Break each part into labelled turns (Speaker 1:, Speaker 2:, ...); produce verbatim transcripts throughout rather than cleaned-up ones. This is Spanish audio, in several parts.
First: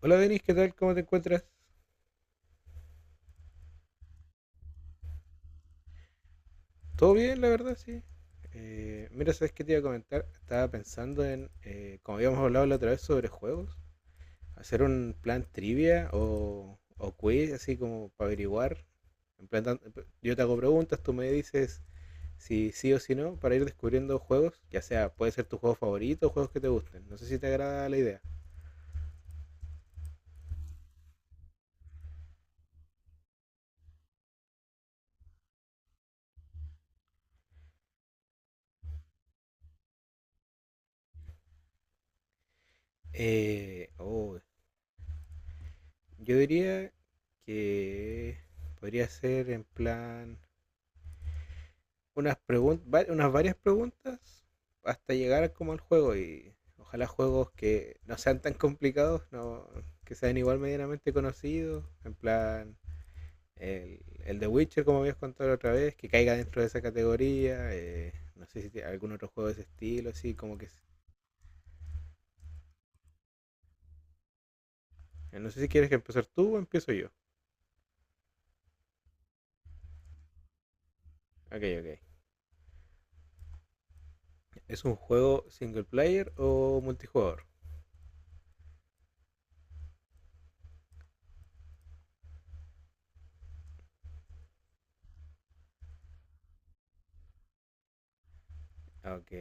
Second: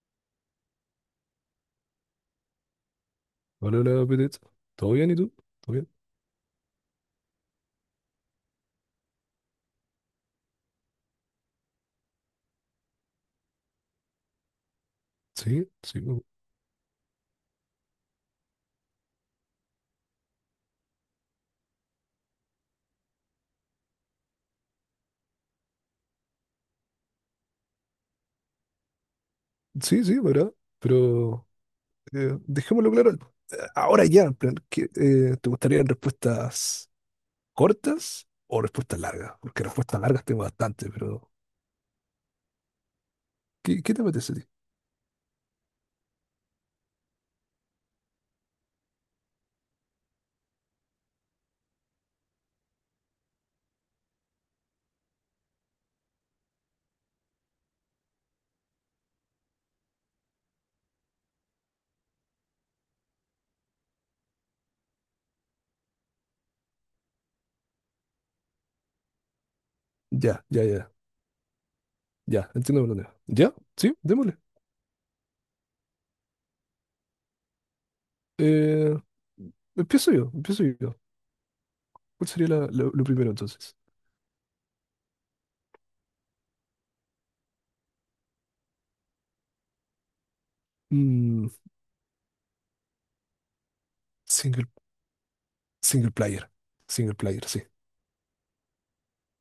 Speaker 1: Hola Denis, ¿qué tal? ¿Cómo te encuentras?
Speaker 2: Hola, hola, Pete. ¿Todo bien y tú? ¿Todo bien?
Speaker 1: ¿Todo bien, la verdad? Sí. Eh, mira, ¿sabes qué te iba a comentar? Estaba pensando en, eh, como habíamos hablado la otra vez sobre juegos, hacer un plan
Speaker 2: Sí, sí,
Speaker 1: trivia
Speaker 2: me-
Speaker 1: o, o quiz, así como para averiguar. En plan, tan- eh, yo te hago preguntas, tú me dices si sí o si no, para ir descubriendo juegos, ya sea, puede ser tu juego favorito o juegos que te gusten. No sé si te agrada la idea.
Speaker 2: sí, sí, ¿verdad? Pero eh, dejémoslo claro ahora ya, en plan, ¿qué, eh, ¿te gustarían respuestas cortas o respuestas largas? Porque respuestas largas tengo bastante, pero ¿qué,
Speaker 1: Eh,
Speaker 2: qué te apetece a
Speaker 1: oh,
Speaker 2: ti?
Speaker 1: yo diría que podría ser en plan, unas, preguntas unas varias preguntas hasta llegar como al juego y ojalá juegos que no sean tan complicados, no, que sean igual medianamente conocidos, en plan el, el The Witcher como habías contado la otra vez, que caiga dentro de esa categoría, eh, no sé si tiene algún otro juego de ese estilo, así
Speaker 2: Ya,
Speaker 1: como
Speaker 2: ya,
Speaker 1: que...
Speaker 2: ya, ya, entiendo por dónde. ¿Ya? Sí, démosle.
Speaker 1: eh, No sé si quieres que empezar tú o empiezo yo.
Speaker 2: Eh, Empiezo yo, empiezo yo.
Speaker 1: Ok, ok.
Speaker 2: ¿Cuál sería la- lo, lo primero entonces?
Speaker 1: ¿Es un juego single player o multijugador?
Speaker 2: Mm, single, Single player, single player, sí.
Speaker 1: Ok.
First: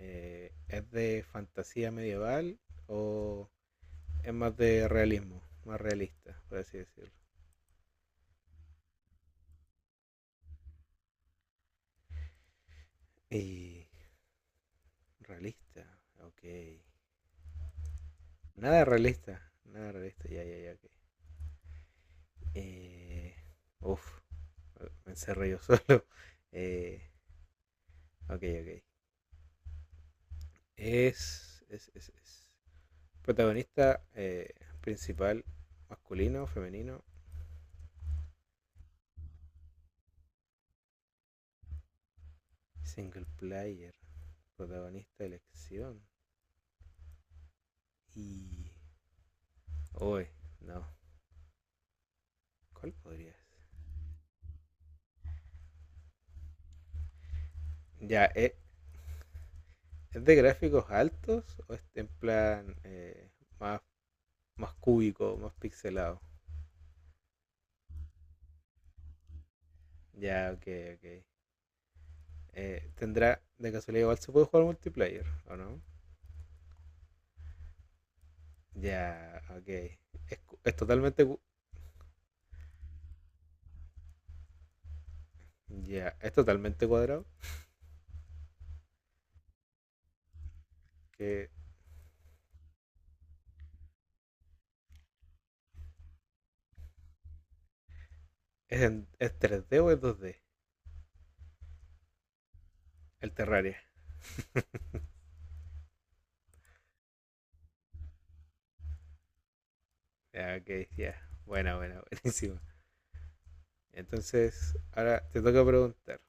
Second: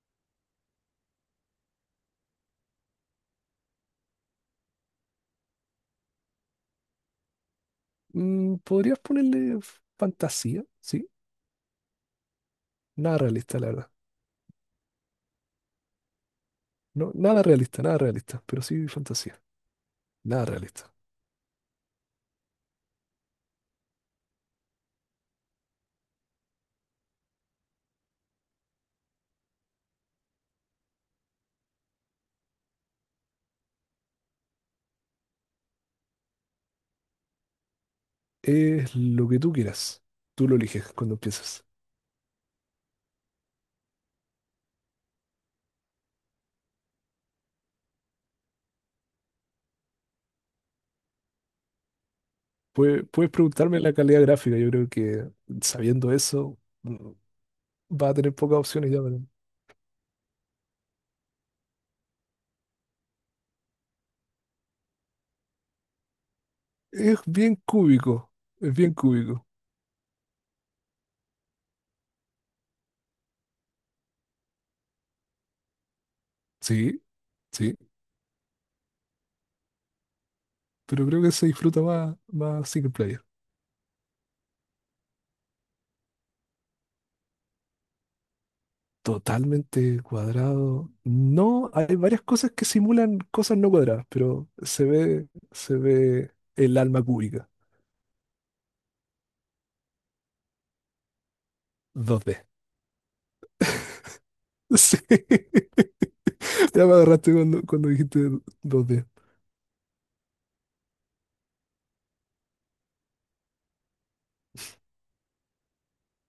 Speaker 1: Eh, ¿Es de fantasía medieval o es más de realismo, más realista, por así decirlo?
Speaker 2: Mm, podrías ponerle fantasía, ¿sí? Nada realista, la
Speaker 1: Y
Speaker 2: verdad.
Speaker 1: realista, ok.
Speaker 2: No, nada realista, nada realista, pero
Speaker 1: Nada
Speaker 2: sí
Speaker 1: realista,
Speaker 2: fantasía.
Speaker 1: nada realista, ya,
Speaker 2: Nada
Speaker 1: ya, ya, ok.
Speaker 2: realista.
Speaker 1: Eh, uf, me encerré yo solo. Eh, ok, ok. Es, es, es, es. Protagonista eh, principal, masculino, femenino,
Speaker 2: Es lo que tú quieras. Tú lo eliges cuando empiezas.
Speaker 1: single player, protagonista de elección. Y... uy, no. ¿Cuál
Speaker 2: Puedes, puedes
Speaker 1: podría ser?
Speaker 2: preguntarme la calidad gráfica. Yo creo que sabiendo eso, mm, va a
Speaker 1: Ya,
Speaker 2: tener
Speaker 1: eh,
Speaker 2: pocas opciones ya. para-
Speaker 1: ¿es de gráficos altos o es en plan eh, más, más cúbico, más pixelado?
Speaker 2: Es bien cúbico. Es bien cúbico.
Speaker 1: Ya, ok, ok. Eh, ¿tendrá, de casualidad, igual se puede jugar multiplayer o no?
Speaker 2: Sí, sí.
Speaker 1: Ya, ok. Es, cu- es
Speaker 2: Pero creo
Speaker 1: totalmente,
Speaker 2: que
Speaker 1: cu-
Speaker 2: se disfruta más, más single player.
Speaker 1: ya, es totalmente cuadrado.
Speaker 2: Totalmente cuadrado.
Speaker 1: Que
Speaker 2: No, hay varias cosas que simulan cosas no cuadradas, pero se ve, se ve el alma cúbica.
Speaker 1: es, en- ¿Es tres D o es dos D?
Speaker 2: dos d.
Speaker 1: El Terraria.
Speaker 2: Sí. Ya me agarraste cuando, cuando, dijiste dos d.
Speaker 1: Ya, ok, ya. Buena, buena, buenísima. Entonces, ahora te toca preguntar.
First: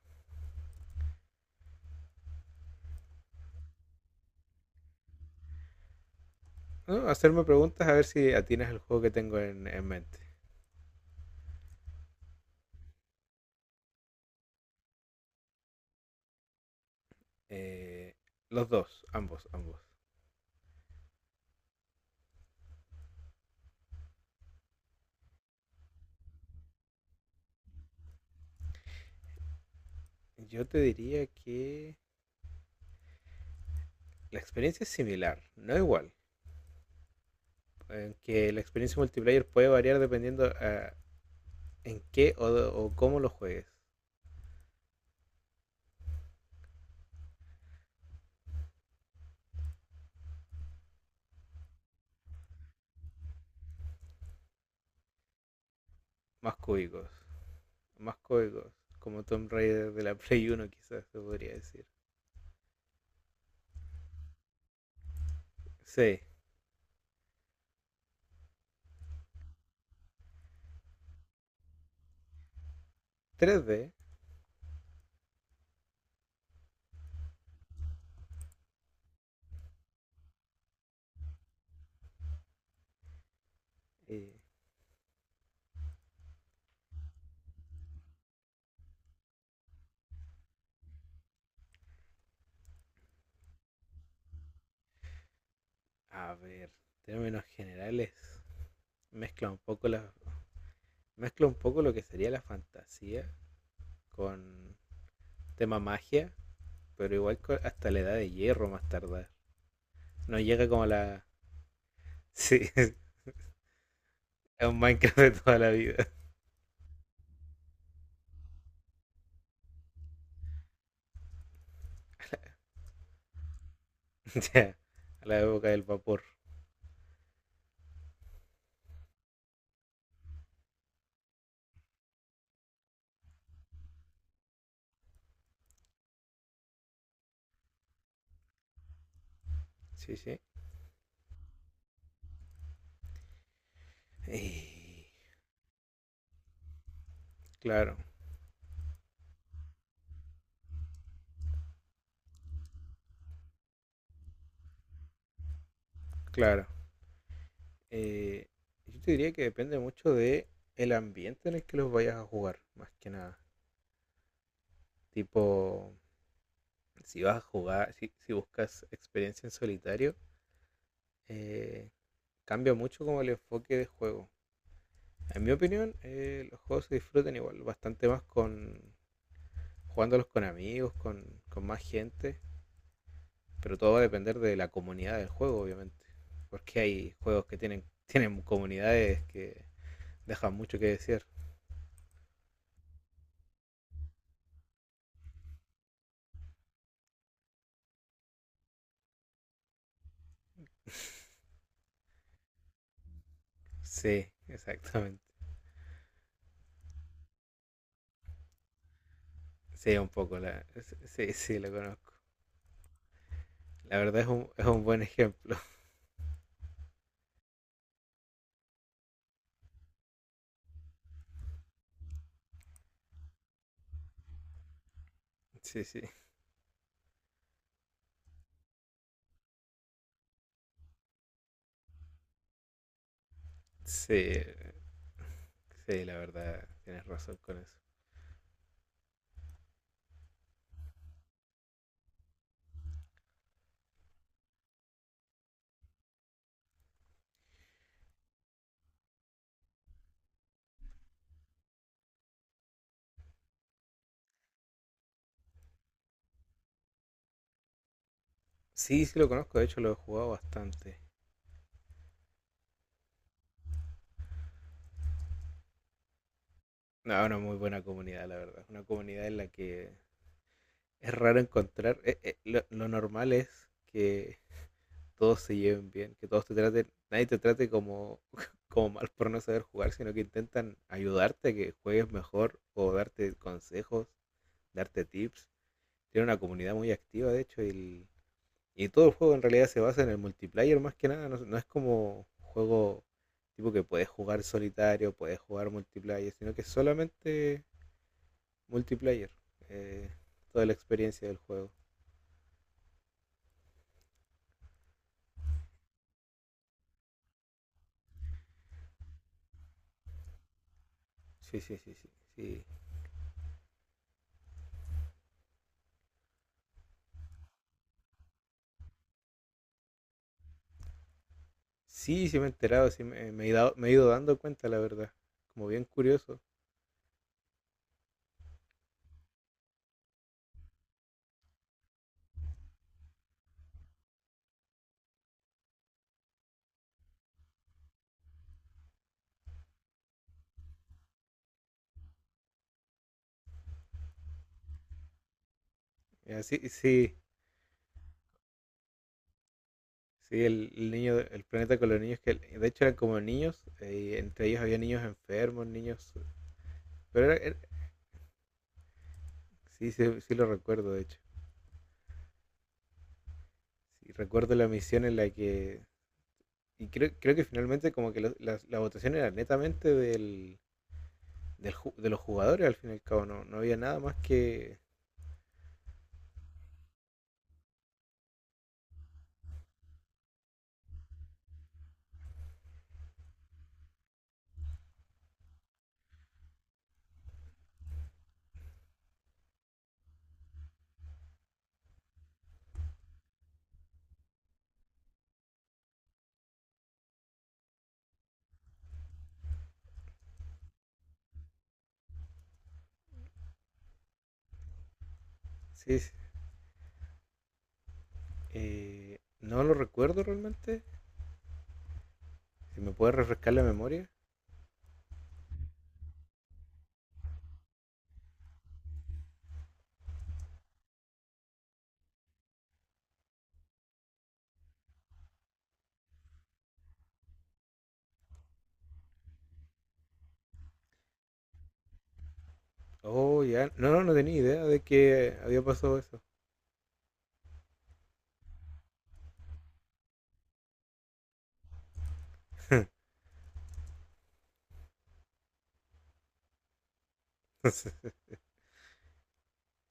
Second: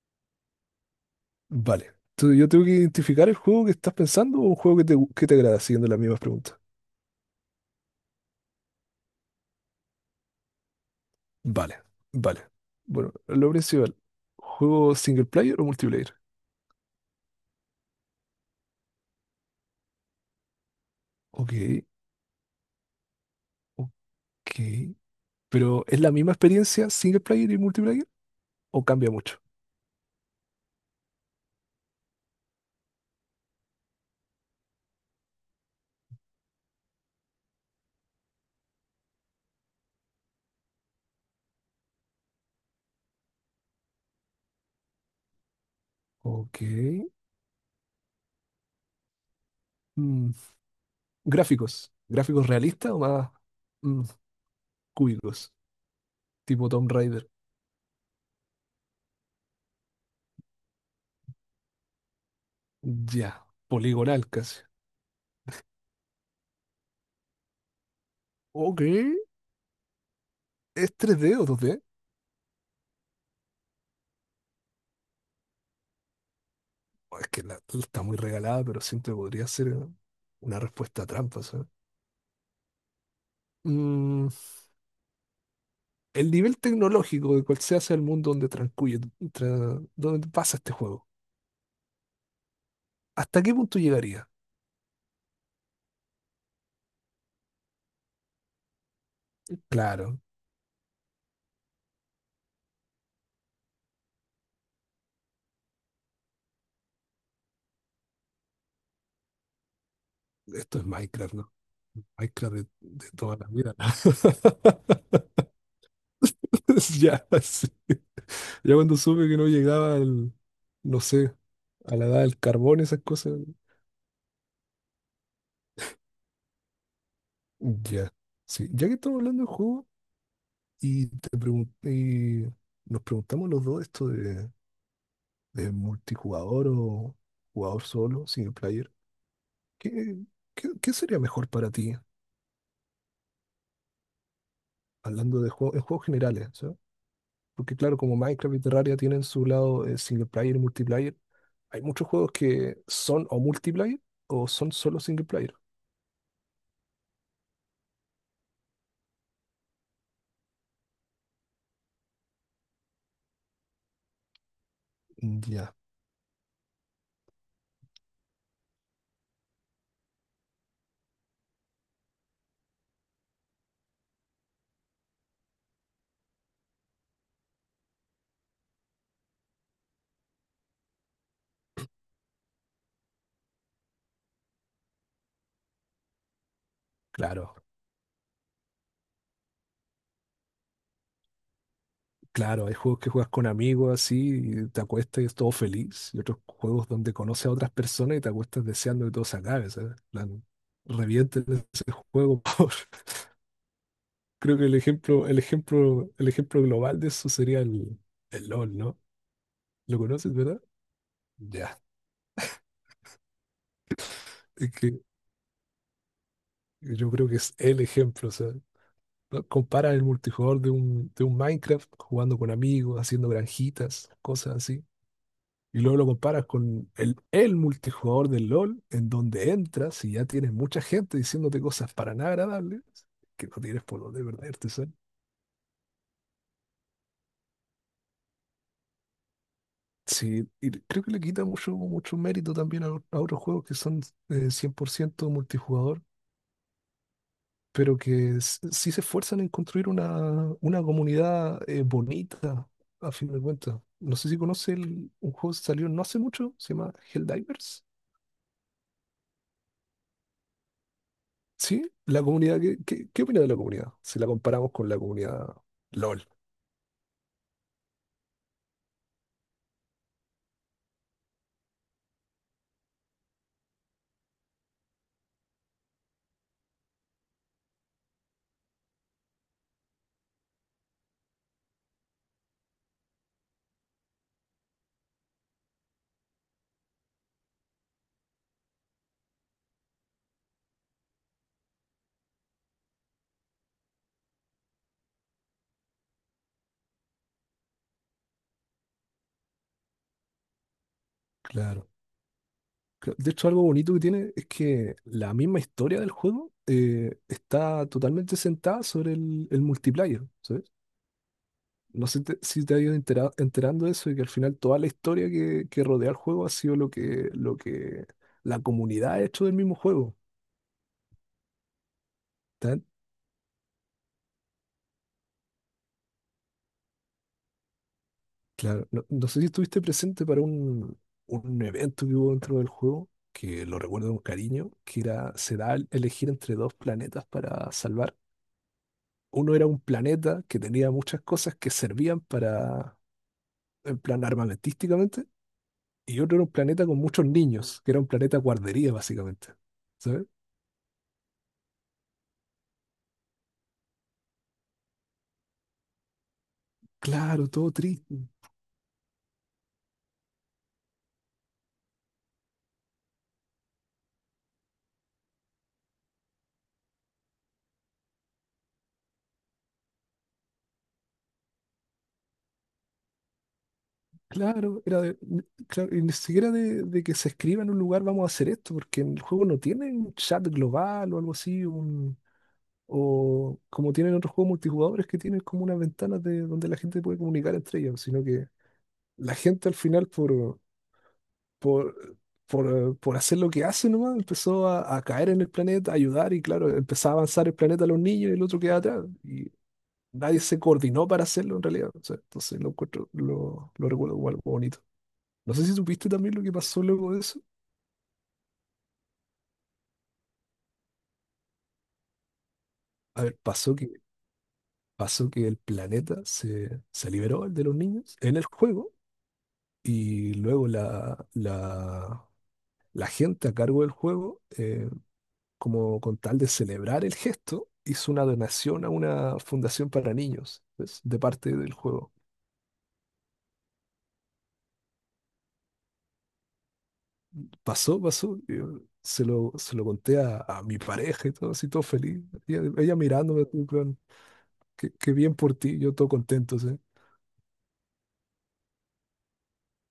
Speaker 2: Vale. Tú- yo tengo que identificar el juego que estás pensando o un juego que te, que te agrada, siguiendo las mismas preguntas.
Speaker 1: ¿No? Hacerme preguntas a ver si atinas el juego que tengo en, en mente.
Speaker 2: Vale, vale. Bueno, lo principal. ¿Juego single player o multiplayer?
Speaker 1: Eh, los dos, ambos, ambos.
Speaker 2: Ok, ok. Pero ¿es la misma experiencia single player y multiplayer? ¿O cambia mucho?
Speaker 1: Yo te diría que la experiencia es similar, no igual. eh, que la experiencia multiplayer puede variar dependiendo ah, en qué o, o cómo lo juegues.
Speaker 2: Ok. Mm, Gráficos. ¿Gráficos realistas o más mm, cúbicos?
Speaker 1: Más
Speaker 2: Tipo Tomb
Speaker 1: cúbicos,
Speaker 2: Raider.
Speaker 1: más cúbicos. Como Tomb Raider de la Play uno quizás se podría decir.
Speaker 2: Ya. Poligonal casi.
Speaker 1: Sí,
Speaker 2: Ok. es tres 3D o dos d?
Speaker 1: tres D.
Speaker 2: Oh, es que la, está muy regalada, pero siento que podría ser una respuesta trampa, ¿sabes? Mm,
Speaker 1: eh,
Speaker 2: el nivel tecnológico de cual se hace el mundo donde transcurre, tra- donde pasa este juego. ¿Hasta qué punto llegaría?
Speaker 1: a ver, términos generales. Mezcla un poco la,
Speaker 2: Claro,
Speaker 1: mezcla un poco lo que sería la fantasía con tema magia pero igual co- hasta la edad de hierro más tardar. No llega
Speaker 2: esto
Speaker 1: como
Speaker 2: es
Speaker 1: a la...
Speaker 2: Minecraft, ¿no? Minecraft de,
Speaker 1: Sí,
Speaker 2: de toda la vida. ¿No?
Speaker 1: a un Minecraft de toda la vida.
Speaker 2: Ya, sí. Ya cuando supe que no llegaba al, no sé, a la edad del carbón, esas cosas,
Speaker 1: Ya, a la época del vapor.
Speaker 2: ya. Sí, ya que estamos hablando de juegos y te pregun- y nos preguntamos los dos esto de, de multijugador o jugador solo, single player,
Speaker 1: Sí,
Speaker 2: ¿qué,
Speaker 1: sí.
Speaker 2: qué, qué sería mejor para ti?
Speaker 1: Eh,
Speaker 2: Hablando de juegos, en juegos generales, ¿sabes? Porque claro,
Speaker 1: claro,
Speaker 2: como Minecraft y Terraria tienen su lado eh, single player y multiplayer, hay muchos juegos que son o multiplayer o son solo single player.
Speaker 1: claro. Eh, yo te diría que depende mucho de el ambiente en el que los vayas a jugar, más que nada. Tipo,
Speaker 2: Ya,
Speaker 1: si vas a jugar, si, si buscas experiencia en solitario, eh, cambia mucho como el enfoque de juego. En mi opinión, eh, los juegos se disfrutan igual, bastante más con jugándolos con amigos, con, con más gente, pero todo va a depender de la comunidad del juego, obviamente, porque hay juegos
Speaker 2: claro.
Speaker 1: que tienen, tienen comunidades que dejan mucho que decir.
Speaker 2: Claro, hay juegos que juegas con amigos así, y te acuestas y es todo feliz, y otros juegos donde conoces a otras personas y te acuestas deseando que todo se acabe, ¿sabes? En plan, revienten ese juego, por favor.
Speaker 1: Sí,
Speaker 2: Creo que el
Speaker 1: exactamente.
Speaker 2: ejemplo, el ejemplo, el ejemplo global de eso sería el, el LOL, ¿no?
Speaker 1: Sí,
Speaker 2: ¿Lo
Speaker 1: un
Speaker 2: conoces,
Speaker 1: poco,
Speaker 2: verdad?
Speaker 1: la, sí, sí, sí, lo
Speaker 2: Ya,
Speaker 1: conozco. La verdad es un, es
Speaker 2: es
Speaker 1: un
Speaker 2: que
Speaker 1: buen ejemplo.
Speaker 2: yo creo que es el ejemplo, o sea, ¿no? Compara el multijugador de un, de un, Minecraft jugando con amigos, haciendo granjitas, cosas así, y
Speaker 1: Sí,
Speaker 2: luego
Speaker 1: sí,
Speaker 2: lo comparas con el, el multijugador del LOL, en donde entras y ya tienes mucha gente diciéndote cosas para nada agradables, que no tienes por dónde
Speaker 1: sí,
Speaker 2: perderte, ¿sabes?
Speaker 1: sí, la verdad, tienes razón con eso.
Speaker 2: Sí, y creo que le quita mucho, mucho mérito también a, a otros juegos que son eh, cien por ciento multijugador, pero que s- sí se esfuerzan en construir una, una comunidad eh, bonita, a fin de cuentas. No sé si conoce el- un juego que salió no hace mucho, se llama Helldivers.
Speaker 1: Sí, sí lo conozco, de hecho lo he jugado bastante.
Speaker 2: Sí, la comunidad, ¿qué, qué, qué opinas de la comunidad? Si la comparamos con la comunidad LOL,
Speaker 1: No, una muy buena comunidad, la verdad. Una comunidad en la que es raro encontrar, eh, eh, lo, lo normal es que todos se lleven bien, que todos te traten, nadie te trate como, como mal por no saber jugar, sino que intentan ayudarte a que juegues mejor o darte consejos, darte tips. Tiene una comunidad muy activa, de hecho, y, el- y todo el juego en realidad se basa en el multiplayer más que nada, no, no es como juego tipo que puedes jugar solitario, puedes jugar multiplayer, sino que es solamente multiplayer, eh, toda la experiencia del juego.
Speaker 2: claro. Cla- De hecho, algo bonito que tiene es que la misma historia del juego eh, está totalmente sentada sobre el, el multiplayer, ¿sabes?
Speaker 1: Sí, sí, sí,
Speaker 2: No sé te-
Speaker 1: sí.
Speaker 2: si te has ido entera- enterando de eso y que al final toda la historia que, que rodea el juego ha sido lo que, lo que, la comunidad ha hecho del mismo juego.
Speaker 1: Sí, sí, sí me he enterado, sí me, me he dado- me he ido dando cuenta, la verdad. Como bien curioso.
Speaker 2: Claro, no, no sé si estuviste presente para un, un evento que hubo dentro del juego, que lo recuerdo con cariño, que era, se da a elegir entre dos planetas para salvar. Uno era un planeta que tenía muchas cosas que servían para, en plan armamentísticamente, y
Speaker 1: Y
Speaker 2: otro era un
Speaker 1: así,
Speaker 2: planeta con
Speaker 1: sí,
Speaker 2: muchos niños, que era un planeta guardería básicamente. ¿Sabes?
Speaker 1: sí, el, el niño, de- el planeta con los niños, que de hecho eran como niños, eh, y entre ellos había niños enfermos, niños... Pero era-
Speaker 2: Claro,
Speaker 1: era-
Speaker 2: todo triste.
Speaker 1: sí, sí, sí lo recuerdo, de hecho. Sí, recuerdo la misión en la que... Y creo, creo que finalmente como que lo- la, la votación era netamente del, del ju- de los jugadores, al fin y al cabo, no, no había nada más que...
Speaker 2: Claro, era de- claro, y ni siquiera de, de que se escriba en un lugar vamos a hacer esto, porque en el juego no tiene un chat global o algo así, o como tienen otros juegos multijugadores que tienen como unas ventanas de donde la gente puede comunicar entre ellos, sino que la gente al final por, por, por, por hacer lo que hace nomás empezó a, a caer en el planeta, a ayudar y claro, empezaba a avanzar el planeta a los niños y el otro quedaba atrás. Y nadie se coordinó para hacerlo en realidad. O sea, entonces lo encuentro, lo, lo recuerdo como algo bonito. No sé si
Speaker 1: Sí,
Speaker 2: supiste
Speaker 1: sí,
Speaker 2: también lo que pasó luego de eso.
Speaker 1: eh, no lo recuerdo realmente. Si me puede
Speaker 2: A ver,
Speaker 1: refrescar la
Speaker 2: pasó que,
Speaker 1: memoria.
Speaker 2: pasó que el planeta se, se liberó, el de los niños, en el juego. Y luego la, la- la gente a cargo del juego, eh, como con tal de celebrar el gesto, hizo una donación a una fundación para niños, ¿ves? De parte del juego.
Speaker 1: Oh, ya. No, no no tenía idea de que había pasado eso.
Speaker 2: Pasó, pasó. Yo se lo, se lo conté a, a mi pareja y todo, así todo feliz. Ella, ella mirándome, así, en plan, qué, qué bien por ti, yo todo contento, ¿sí?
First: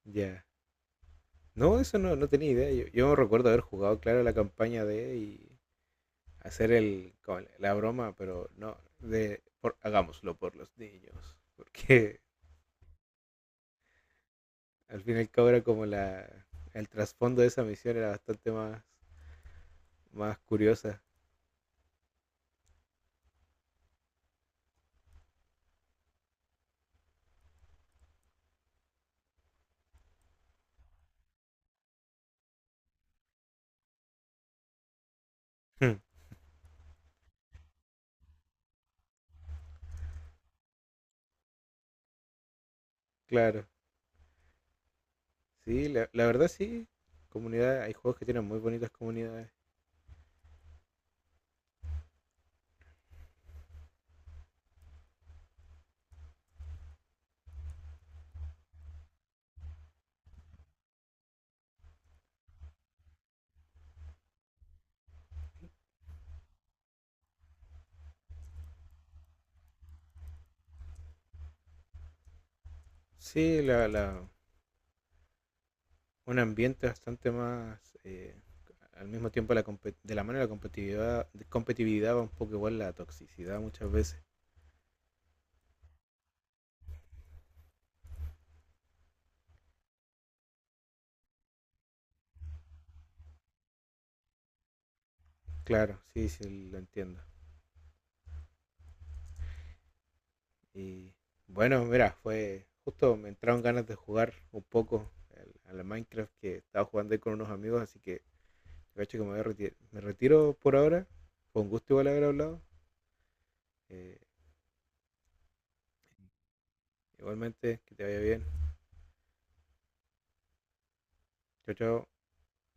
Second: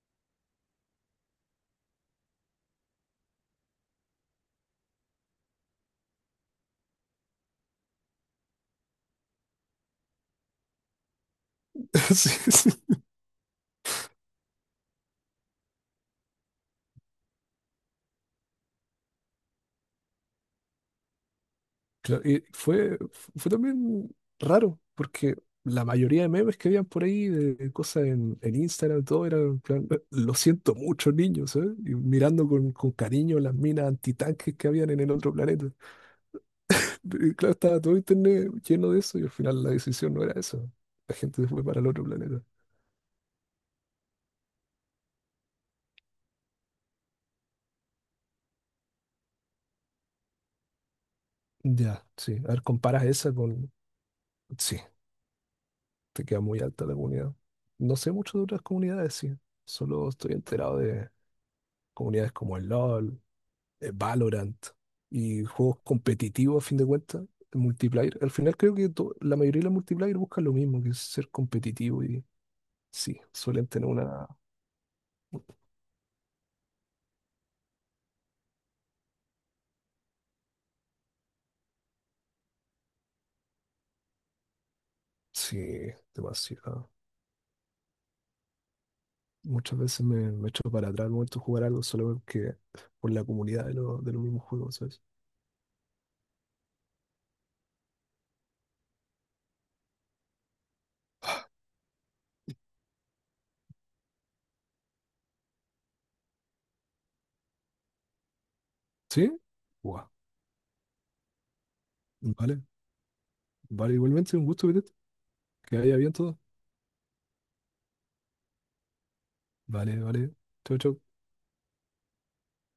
Speaker 1: Ya. No, eso no, no tenía idea. Yo, yo recuerdo haber jugado, claro, la campaña de y hacer el, como la broma, pero no, de por- hagámoslo por los niños. Porque
Speaker 2: Sí, sí.
Speaker 1: al fin y al cabo era como la, el trasfondo de esa misión era bastante más, más curiosa.
Speaker 2: Claro, y fue, fue también raro, porque la mayoría de memes que habían por ahí, de cosas en, en Instagram, todo era en plan, "Eh, lo siento mucho, niños, ¿eh?", y mirando con, con cariño las minas antitanques que habían en el otro planeta. Y claro, estaba todo internet lleno de eso y al final la decisión no era eso. La gente se fue para el otro planeta.
Speaker 1: Claro. Sí, la, la verdad sí. Comunidad, hay juegos que tienen muy bonitas comunidades.
Speaker 2: Ya, sí. A ver, comparas esa con. Sí, te queda muy alta la comunidad. No sé mucho de otras comunidades, sí. Solo estoy enterado de comunidades como el LOL eh, Valorant y juegos competitivos a fin de cuentas, el multiplayer. Al final creo que to- la mayoría de los multiplayer buscan lo mismo, que es ser competitivo y sí,
Speaker 1: Sí,
Speaker 2: suelen
Speaker 1: la,
Speaker 2: tener
Speaker 1: la,
Speaker 2: una.
Speaker 1: un ambiente bastante más... eh, al mismo tiempo la compe- de la mano de la competitividad, competitividad va un poco igual la toxicidad muchas veces.
Speaker 2: Sí, demasiado. Muchas veces me, me echo para atrás al momento de jugar algo solo porque por la comunidad de, lo- de los mismos juegos, ¿sabes?
Speaker 1: Claro, sí, sí, lo entiendo. Y bueno, mira, fue justo me entraron ganas de jugar un poco al- a la Minecraft que estaba jugando ahí con unos amigos, así que de hecho que me,
Speaker 2: ¿Sí?
Speaker 1: voy a reti- me
Speaker 2: Guau.
Speaker 1: retiro por ahora. Fue un gusto igual haber hablado.
Speaker 2: Vale, vale,
Speaker 1: Eh,
Speaker 2: igualmente un gusto, Vidente. Que haya bien todo.
Speaker 1: igualmente, que te vaya bien.
Speaker 2: Vale, vale. Chau, chau.
Speaker 1: Chao, chao.